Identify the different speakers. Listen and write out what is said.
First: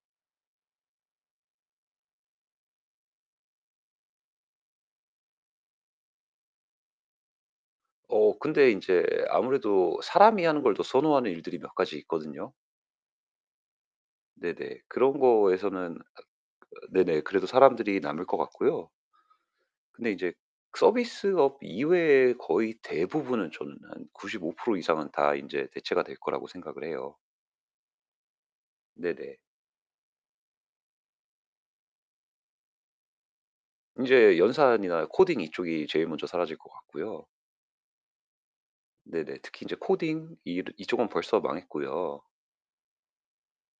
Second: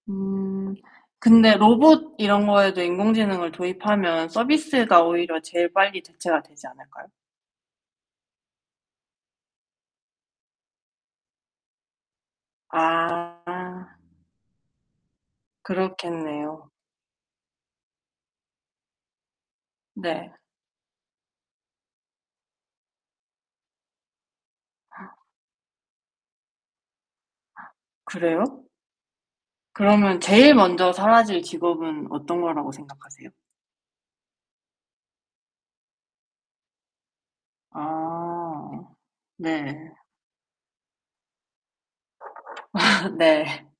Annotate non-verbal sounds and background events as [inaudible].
Speaker 1: 음 근데 로봇 이런 거에도 인공지능을 도입하면 서비스가 오히려 제일 빨리 대체가 되지 않을까요?
Speaker 2: 어 근데 인제 아무래도 사람이 하는 걸 더 선호하는 일들이 몇 가지 있거든요.
Speaker 1: 아.
Speaker 2: 네네. 그런 거에서는
Speaker 1: 그렇겠네요.
Speaker 2: 네네 그래도 사람들이 남을 것 같고요. 근데
Speaker 1: 네.
Speaker 2: 인제 서비스업 이외의 거의 대부분은 저는 한 95% 이상은
Speaker 1: [gasps]
Speaker 2: 다 인제 대체가 될 거라고 생각을 해요.
Speaker 1: [gasps] 그래요?
Speaker 2: 네네.
Speaker 1: 그러면 제일 먼저 사라질 직업은 어떤 거라고 생각하세요?
Speaker 2: 인제 연산이나 코딩 이쪽이 제일 먼저 사라질 것 같고요.
Speaker 1: 아
Speaker 2: 네네 특히 인제
Speaker 1: 네.
Speaker 2: 코딩 이러 이쪽은 벌써 망했고요.
Speaker 1: [laughs] 네.